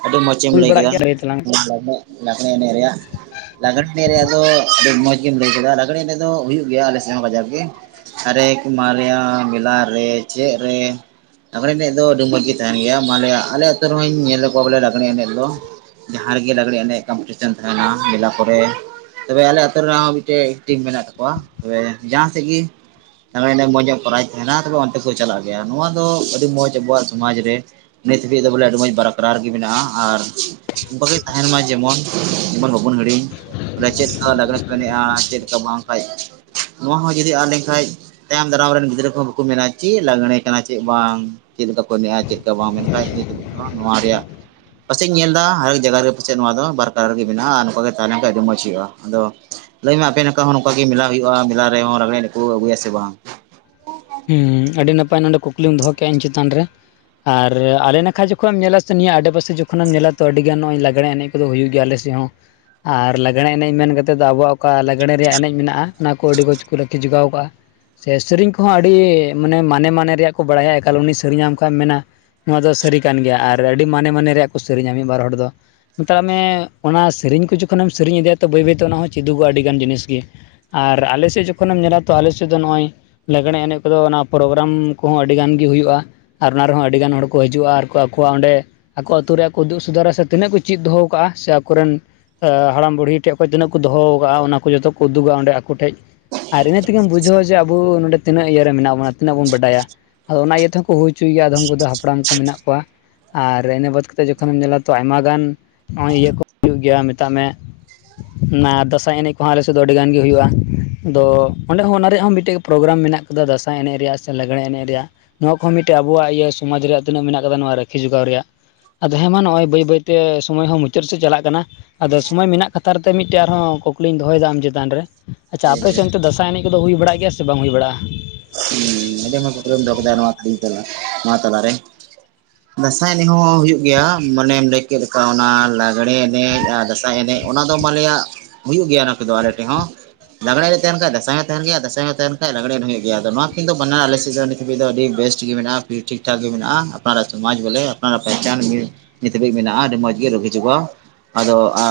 ᱦᱮᱸ᱾ ᱟᱹᱰᱤ ᱢᱚᱸᱡᱽ ᱮᱢ, ᱦᱩᱭ ᱞᱟᱹᱭ ᱵᱟᱲᱟᱜ ᱠᱮᱫᱟ᱾ ᱜᱮᱭᱟ ᱛᱟᱞᱟᱝ ᱢᱮ ᱞᱟᱜᱽᱲᱮ ᱮᱱᱮᱡ ᱨᱮᱭᱟ-ᱜ᱾ ᱞᱟᱜᱽᱲᱮ ᱮᱱᱮᱡ ᱨᱮᱭᱟ-ᱜ ᱫᱚ᱾ ᱟᱹᱰᱤ ᱢᱚᱸᱡᱽ ᱜᱮᱢ ᱞᱟᱹᱭ ᱠᱮᱫᱼᱟ᱾ ᱞᱟᱸᱜᱽᱲᱮ ᱨᱮ ᱫᱚ ᱦᱩᱭᱩ-ᱜ ᱜᱮᱭᱟ᱾ ᱟᱞᱮ ᱥᱮᱫ ᱵᱟᱡᱟᱨ ᱨᱮ ᱦᱟᱨᱮᱠ ᱢᱟᱨᱭᱟᱞᱭ-ᱟ᱾ ᱢᱮᱞᱟᱨᱮ ᱪᱮᱫ ᱨᱮ᱾ ᱞᱟᱜᱽᱲᱮᱸ ᱮᱱᱮᱡ ᱫᱚ᱾ ᱟᱹᱰᱤ ᱢᱚᱡᱽ ᱜᱮ ᱛᱟᱦᱮᱱ ᱜᱮᱭᱟ᱾ ᱢᱟᱞᱮ ᱟᱜ ᱟᱞᱮ ᱟᱹᱛᱩ ᱨᱮᱦᱚᱧ ᱧᱮᱞ ᱠᱚᱣᱟ᱾ ᱵᱚᱞᱮ ᱞᱟᱸᱜᱽᱲᱮᱸ ᱮᱱᱮᱡ ᱫᱚ᱾ ᱡᱟᱦᱟᱸ ᱨᱮᱜᱮ ᱞᱟᱜᱽᱲᱮᱸ ᱮᱱᱮᱡ ᱠᱚᱢᱯᱤᱴᱤᱥᱮᱱ ᱛᱟᱦᱮᱱᱟ᱾ ᱢᱮᱞᱟ ᱠᱚᱨᱮ ᱛᱚᱵᱮ, ᱟᱞᱮ ᱟᱹᱛᱩ ᱨᱮᱦᱚᱸ᱾ ᱢᱤᱫᱴᱮᱡ ᱴᱤᱢ ᱢᱮᱱᱟ-ᱜ ᱛᱟᱠᱚᱣᱟ᱾ ᱛᱚᱵᱮ ᱡᱟᱦᱟᱸᱥᱮᱫ ᱜᱤ ᱛᱮ ᱢᱚᱸᱡᱽ ᱧᱚᱜ ᱯᱨᱟᱭᱤᱡᱽ ᱛᱟᱦᱮᱱᱟ᱾ ᱛᱚᱵᱮ ᱚᱱᱛᱮ ᱠᱚ ᱪᱟᱞᱟ-ᱜ ᱜᱮᱭᱟ᱾ ᱱᱚᱣᱟ ᱫᱚ ᱟᱹᱰᱤ ᱢᱚᱸᱡᱷᱽ ᱟᱵᱚᱣᱟ-ᱜ ᱥᱚᱢᱟᱡᱽ ᱨᱮ ᱱᱤᱛ ᱦᱟᱹᱵᱤᱡ ᱫᱚ᱾ ᱵᱚᱞᱮ ᱟᱹᱰᱤ ᱢᱚᱡᱽ ᱵᱟᱨᱠᱨᱟᱨ ᱜᱮ ᱢᱮᱱᱟᱜᱼᱟ᱾ ᱟᱨ ᱚᱱᱠᱟᱜᱮ ᱛᱟᱦᱮᱱ ᱢᱟ᱾ ᱡᱮᱢᱚᱱ ᱡᱮᱢᱚᱱ ᱵᱟᱵᱚᱱ ᱦᱤᱲᱤᱧ ᱾ ᱪᱮᱫ ᱞᱮᱠᱟ ᱞᱟᱜᱽᱲᱮ ᱠᱚ ᱮᱱᱮᱜᱼᱟ᱾ ᱪᱮᱫ ᱞᱮᱠᱟ ᱵᱟᱝ? ᱱᱚᱣᱟ ᱦᱚᱸ ᱡᱩᱫᱤ ᱟᱫ ᱞᱮᱱᱠᱷᱟᱡ᱾ ᱛᱟᱭᱚᱢ ᱫᱟᱨᱟᱢ ᱨᱮᱱ, ᱜᱤᱫᱽᱨᱟᱹ ᱠᱚ ᱦᱚᱸ ᱵᱟᱠᱚ ᱢᱮᱱᱟ᱾ ᱪᱮᱫ ᱞᱟᱜᱽᱲᱮ ᱠᱟᱱᱟ, ᱪᱮᱫ ᱵᱟᱝ ᱪᱮᱫ ᱞᱮᱠᱟ ᱠᱚ ᱮᱱᱮᱡᱼᱟ᱾ ᱪᱮᱫ ᱞᱮᱠᱟ ᱵᱟᱝ ᱾ᱢᱮᱱᱠᱷᱟᱱ ᱱᱤᱛᱚ-ᱜ ᱱᱚᱣᱟ ᱨᱮᱭᱟ-ᱜ ᱯᱟᱥᱮᱡ ᱤᱧ ᱧᱮᱞ ᱮᱫᱟ᱾ ᱦᱟᱨᱮᱠ ᱡᱟᱭᱜᱟ ᱨᱮ ᱯᱟᱥᱮᱡ᱾ ᱱᱚᱣᱟ ᱫᱚ ᱵᱟᱨᱠᱟᱨᱟᱨ ᱜᱮ ᱢᱮᱱᱟᱜᱼᱟ᱾ ᱟᱨ ᱱᱚᱝᱠᱟ ᱜᱮ ᱛᱟᱦᱮᱸ ᱞᱮᱱᱠᱷᱟᱱ ᱟᱹᱰᱤ ᱢᱚᱸᱡᱽ ᱦᱩᱭᱩᱜᱼᱟ᱾ ᱟᱫᱚ ᱞᱟᱹᱭ ᱢᱮ, ᱟᱯᱮ ᱱᱚᱝᱠᱟ ᱦᱚᱸ ᱱᱚᱝᱠᱟ ᱜᱮ, ᱢᱮᱞᱟ ᱦᱩᱭᱩᱜᱼᱟ᱾ ᱢᱮᱞᱟ ᱨᱮᱦᱚᱸ ᱞᱟᱸᱜᱲᱮ ᱮᱱᱮᱡ ᱠᱚ ᱟᱹᱜᱩᱭᱟ ᱾ ᱥᱮ ᱵᱟᱝ? ᱦᱩᱸ, ᱟᱹᱰᱤ ᱱᱟᱯᱟᱭ ᱱᱚᱸᱰᱮ ᱠᱩᱠᱞᱤᱢ ᱫᱚ-ᱦᱚ ᱠᱮᱜᱼᱟ᱾ ᱤᱧ ᱪᱮᱛᱟᱱ ᱨᱮ ᱟᱨ ᱟᱞᱮ ᱱᱟᱠᱷᱟ ᱡᱚᱠᱷᱽᱚᱱ ᱮᱢ ᱧᱮᱞᱟ᱾ ᱥᱮ ᱱᱤᱭᱟ ᱟᱰᱮ ᱯᱟᱥᱮ ᱡᱳᱠᱷᱳᱱ ᱮᱢ ᱧᱮᱞᱟ᱾ ᱛᱳ ᱟᱰᱤ ᱜᱟᱱ ᱱᱚᱜᱚᱭ ᱞᱟᱸᱽᱜᱲᱮ ᱮᱱᱮᱡ ᱠᱚᱫᱚ ᱦᱩᱭᱩᱜ ᱜᱮᱭᱟ ᱟᱞᱮᱥᱮᱫ ᱦᱚᱸ ᱟᱨ ᱞᱟᱜᱽᱬᱮᱸ ᱮᱱᱮᱡ ᱢᱮᱱ ᱠᱟᱛᱮᱫ ᱫᱚ, ᱟᱵᱚᱣᱟ-ᱜ ᱚᱠᱟ ᱞᱟᱜᱽᱬᱮᱸ ᱨᱮᱭᱟᱜ ᱮᱱᱮᱡ ᱢᱮᱱᱟᱜᱼᱟ᱾ ᱚᱱᱟ ᱠᱚ ᱟᱹᱰᱤ ᱢᱚᱸᱡᱷᱽ ᱠᱚ ᱨᱟᱹᱠᱷᱤ ᱡᱚᱜᱟᱣ ᱠᱟᱜᱼᱟ᱾ ᱥᱮᱨᱮᱧ ᱠᱚ᱾ ᱠᱚᱸᱦᱚᱸ ᱟᱹᱰᱤ ᱢᱟᱱᱮ - ᱢᱟᱱᱮ - ᱢᱟᱱᱮ ᱨᱮᱭᱟ-ᱜ ᱠᱚ ᱵᱟᱲᱟᱭᱟ᱾ ᱮᱠᱟᱞ ᱩᱱᱤ ᱥᱮᱨᱤᱧ ᱟᱢ ᱠᱷᱟᱱᱮᱢ ᱢᱮᱱᱟ᱾ ᱱᱚᱣᱟ ᱫᱚ ᱥᱟᱹᱨᱤ ᱠᱟᱱ ᱜᱮᱭᱟ᱾ ᱟᱨ ᱟᱹᱰᱤ ᱢᱟᱱᱮ - ᱢᱟᱱᱮ ᱨᱮᱭᱟ-ᱜ ᱠᱚ ᱥᱮᱨᱤᱧᱟ᱾ ᱢᱤᱫ ᱵᱟᱨ ᱦᱚᱲ ᱫᱚ ᱢᱮᱛᱟᱜ ᱢᱮ᱾ ᱚᱱᱟ ᱥᱮᱨᱮᱧ ᱠᱚ ᱡᱚᱠᱷᱚᱱᱮᱢ ᱥᱮᱨᱮᱧ ᱤᱫᱤᱭᱟ᱾ ᱛᱚ ᱵᱟᱹᱭ ᱵᱟᱹᱭᱛᱮ, ᱚᱱᱟ ᱦᱚᱸ ᱪᱮᱫᱚᱜᱚᱜᱼᱟ᱾ ᱟᱹᱰᱤᱜᱟᱱ ᱡᱤᱱᱤᱥ ᱜᱮ ᱟᱨ ᱟᱞᱮᱥᱮᱫ ᱡᱚᱠᱷᱚᱱᱮᱢ ᱧᱮᱞᱟ ᱾ ᱛᱚ ᱟᱞᱮᱥᱮᱫ ᱫᱚ, ᱱᱚᱜᱼᱚᱭ ᱞᱟᱜᱽᱲᱮᱸ ᱮᱱᱮᱡ ᱠᱚᱼᱫᱚ ᱚᱱᱟ ᱯᱨᱳᱜᱨᱟᱢ ᱠᱚᱦᱚᱸ, ᱟᱹᱰᱤ ᱜᱟᱱ ᱜᱮ ᱦᱩᱭᱩᱜᱼᱟ᱾ ᱟᱨ ᱚᱱᱟ ᱨᱮᱦᱚᱸ ᱟᱹᱰᱤᱜᱟᱱ ᱦᱚᱲ ᱠᱚ, ᱦᱤᱡᱩᱜᱼᱟ᱾ ᱟᱨ ᱟᱠᱚᱣᱟᱜ ᱚᱸᱰᱮ ᱟᱠᱚ ᱟᱹᱛᱩ ᱨᱮᱭᱟᱜ ᱠᱚ᱾ ᱩᱫᱩᱜ ᱥᱩᱫᱟᱹᱨᱟ ᱥᱮ, ᱛᱤᱱᱟᱹᱜ ᱠᱚ ᱪᱮᱫ ᱫᱚᱦᱚ ᱟᱠᱟᱟᱜᱼᱟ᱾ ᱥᱮ ᱟᱠᱚᱨᱮᱱ ᱦᱟᱲᱟᱢ ᱵᱩᱲᱦᱤ ᱴᱷᱮᱱ ᱠᱷᱚᱱᱚᱡ, ᱛᱤᱱᱟᱹᱜ ᱠᱚ ᱫᱚᱦᱚ ᱠᱟᱜᱼᱟ᱾ ᱚᱱᱟ ᱠᱚ ᱡᱚᱛᱚ ᱠᱚ ᱩᱫᱩᱜᱟ᱾ ᱚᱸᱰᱮ ᱟᱠᱚ ᱴᱷᱮᱡ᱾ ᱟᱨ ᱤᱱᱟᱹ ᱛᱮᱜᱮᱢ ᱵᱩᱡᱷᱟᱹᱣᱟ᱾ ᱡᱮ ᱟᱵᱚ ᱱᱚ ᱛᱤᱱᱟᱹᱜ ᱤᱭᱟᱹ ᱨᱮ ᱢᱮᱱᱟᱜ ᱵᱚᱱᱟ᱾ ᱛᱤᱱᱟᱹᱜ ᱵᱚᱱ ᱵᱟᱰᱟᱭᱟ᱾ ᱟᱫᱚ ᱚᱱᱟ ᱤᱭᱟᱹ ᱛᱮᱦᱚᱸᱠᱚ, ᱦᱩᱭ ᱦᱚᱪᱚᱭ ᱜᱮᱭᱟ᱾ ᱟᱫᱚᱢ ᱠᱚᱼᱫᱚ ᱦᱟᱯᱲᱟᱢ ᱠᱚ ᱢᱮᱱᱟ-ᱜ ᱠᱚᱣᱟ᱾ ᱟᱨ ᱤᱱᱟᱹ ᱵᱟᱫ ᱠᱟᱛᱮᱫ ᱡᱚᱠᱷᱚᱱᱮᱢ ᱧᱮᱞᱟ᱾ ᱛᱚ ᱟᱭᱢᱟ ᱜᱟᱱ, ᱱᱚᱜᱼᱚᱭ ᱤᱭᱟᱹ ᱠᱚ ᱦᱩᱭᱩ-ᱜ ᱜᱮᱭᱟ᱾ ᱢᱮᱛᱟᱜ ᱢᱮ ᱚᱱᱟ ᱫᱟᱸᱥᱟᱭ ᱮᱱᱮᱡ ᱠᱚᱼᱦᱚᱸ ᱟᱞᱮ ᱥᱮᱫ ᱫᱚ ᱾ ᱟᱹᱰᱤ ᱜᱟᱱ ᱜᱮ ᱦᱩᱭᱩᱜᱼᱟ᱾ ᱟᱫᱚ ᱚᱸᱰᱮ ᱦᱚᱸ ᱚᱱᱟ ᱨᱮᱭᱟᱜ ᱦᱚᱸ ᱢᱤᱫᱴᱮᱡ᱾ ᱯᱨᱳᱜᱨᱟᱢ ᱢᱮᱱᱟᱜ ᱠᱟᱫᱟ᱾ ᱫᱟᱸᱥᱟᱭ ᱮᱱᱮᱡ᱾ ᱨᱮᱭᱟᱜ ᱥᱮ ᱞᱟᱜᱽᱲᱮᱸ ᱮᱱᱮᱡ ᱨᱮᱭᱟᱜ᱾ ᱱᱚᱣᱟ ᱠᱚᱼᱦᱚᱸ ᱢᱤᱫᱴᱮᱡ ᱟᱵᱚᱣᱟᱼᱜ ᱤᱭᱟᱹ ᱥᱚᱢᱟᱡᱽ ᱨᱮᱭᱟ-ᱜ ᱛᱤᱱᱟᱹᱜ ᱢᱮᱱᱟᱜ ᱠᱟᱫᱟ᱾ ᱱᱚᱣᱟ ᱨᱟᱹᱠᱷᱤ ᱡᱚᱜᱟ-ᱣ ᱨᱮᱭᱟᱜ᱾ ᱟᱫᱚ ᱦᱮᱸ ᱢᱟ᱾ ᱱᱚᱜ ᱚᱭ ᱵᱟᱹᱭ - ᱵᱟᱹᱭᱛᱮ ᱥᱚᱢᱚᱭ ᱦᱚᱸ ᱢᱩᱪᱟᱹᱫ ᱥᱮᱫ ᱪᱟᱞᱟ-ᱜ ᱠᱟᱱᱟ᱾ ᱟᱫᱚ ᱥᱚᱢᱚᱭ ᱢᱮᱱᱟ-ᱜ ᱠᱟᱛᱷᱟᱛᱮ, ᱢᱤᱫᱴᱮᱡ ᱟᱨ-ᱦᱚᱸ ᱠᱩᱠᱞᱤᱧ ᱫᱚᱦᱚᱭᱮ ᱫᱟ ᱾ ᱟᱢ ᱪᱮᱛᱟᱱ ᱨᱮ ᱟᱪᱪᱷᱟ, ᱴᱷᱤᱠ ᱜᱮᱭᱟ ᱟᱯᱮᱥᱱ ᱫᱟᱥᱟᱸᱟᱭ ᱮᱱᱮᱡ ᱠᱚ᱾ ᱦᱩᱭ ᱵᱟᱲᱟ-ᱜ ᱜᱮᱭᱟ ᱥᱮ, ᱵᱟᱝ ᱦᱩᱭᱲᱟᱜᱼᱟ? [inaudible] [unintelligible] ᱱᱚᱣᱟ ᱛᱟᱞᱟ ᱨᱮ᱾ ᱫᱟᱸᱥᱟᱭ ᱮᱱᱮᱡ ᱦᱚᱸ ᱦᱩᱭᱩᱜ ᱜᱮᱭᱟ, ᱢᱟᱱᱮᱢ ᱞᱟᱹᱭ ᱠᱮᱫ ᱞᱮᱠᱟ ᱚᱱᱟ ᱞᱟᱜᱽᱲᱮ ᱮᱱᱮᱡ ᱟᱨ ᱫᱟᱸᱥᱟᱭ ᱮᱱᱮᱡ᱾ ᱚᱱᱟ ᱫᱚ ᱢᱟᱞᱮᱭᱟᱜ ᱦᱩᱭᱩᱜ ᱜᱮᱭᱟ ᱚᱱᱟ ᱠᱚᱫᱚ ᱟᱞᱮ ᱴᱷᱮᱡ ᱦᱚᱸ᱾ ᱞᱟᱜᱽᱲᱮ ᱮᱱᱮᱡ ᱛᱟᱦᱮᱱ ᱠᱷᱟᱡ ᱫᱟᱥᱟᱸᱭ ᱮᱱᱮᱡ ᱛᱟᱦᱮᱱ ᱜᱮᱭᱟ ᱫᱟᱥᱟᱸᱭ ᱦᱚᱸ ᱛᱟᱦᱮᱱ ᱠᱷᱟᱡ ᱞᱟᱜᱽᱲᱮᱱ ᱮᱱᱮᱡ ᱦᱩᱭᱩᱜ ᱜᱮᱭᱟ᱾ ᱟᱫᱚ ᱱᱚᱣᱟ ᱠᱤᱱ ᱫᱚ [inaudible] ᱟᱞᱮᱥᱮᱫ ᱫᱚ ᱱᱤᱛ ᱦᱟᱹᱵᱤᱡ ᱫᱚ ᱟᱹᱰᱤ ᱵᱮᱥᱴ ᱜᱮ ᱢᱮᱱᱟᱜ-ᱟ᱾ ᱯᱷᱤᱨ ᱴᱷᱤᱠ ᱴᱷᱟᱠ ᱜᱮ ᱢᱮᱱᱟᱜ-ᱟ, ᱟᱯᱱᱟᱨ ᱥᱚᱢᱟᱡᱽ ᱵᱚᱞᱮ ᱟᱱᱟᱨ ᱯᱮᱦᱪᱟᱱ᱾ ᱱᱤᱛ ᱦᱟᱹᱵᱤᱡ ᱢᱮᱱᱟᱜ-ᱟ, ᱟᱹᱰᱤ ᱢᱚᱸᱡᱽ ᱜᱮ ᱨᱳᱜ ᱦᱤᱡᱩᱜ-ᱟ᱾ ᱟᱫᱚ ᱟ-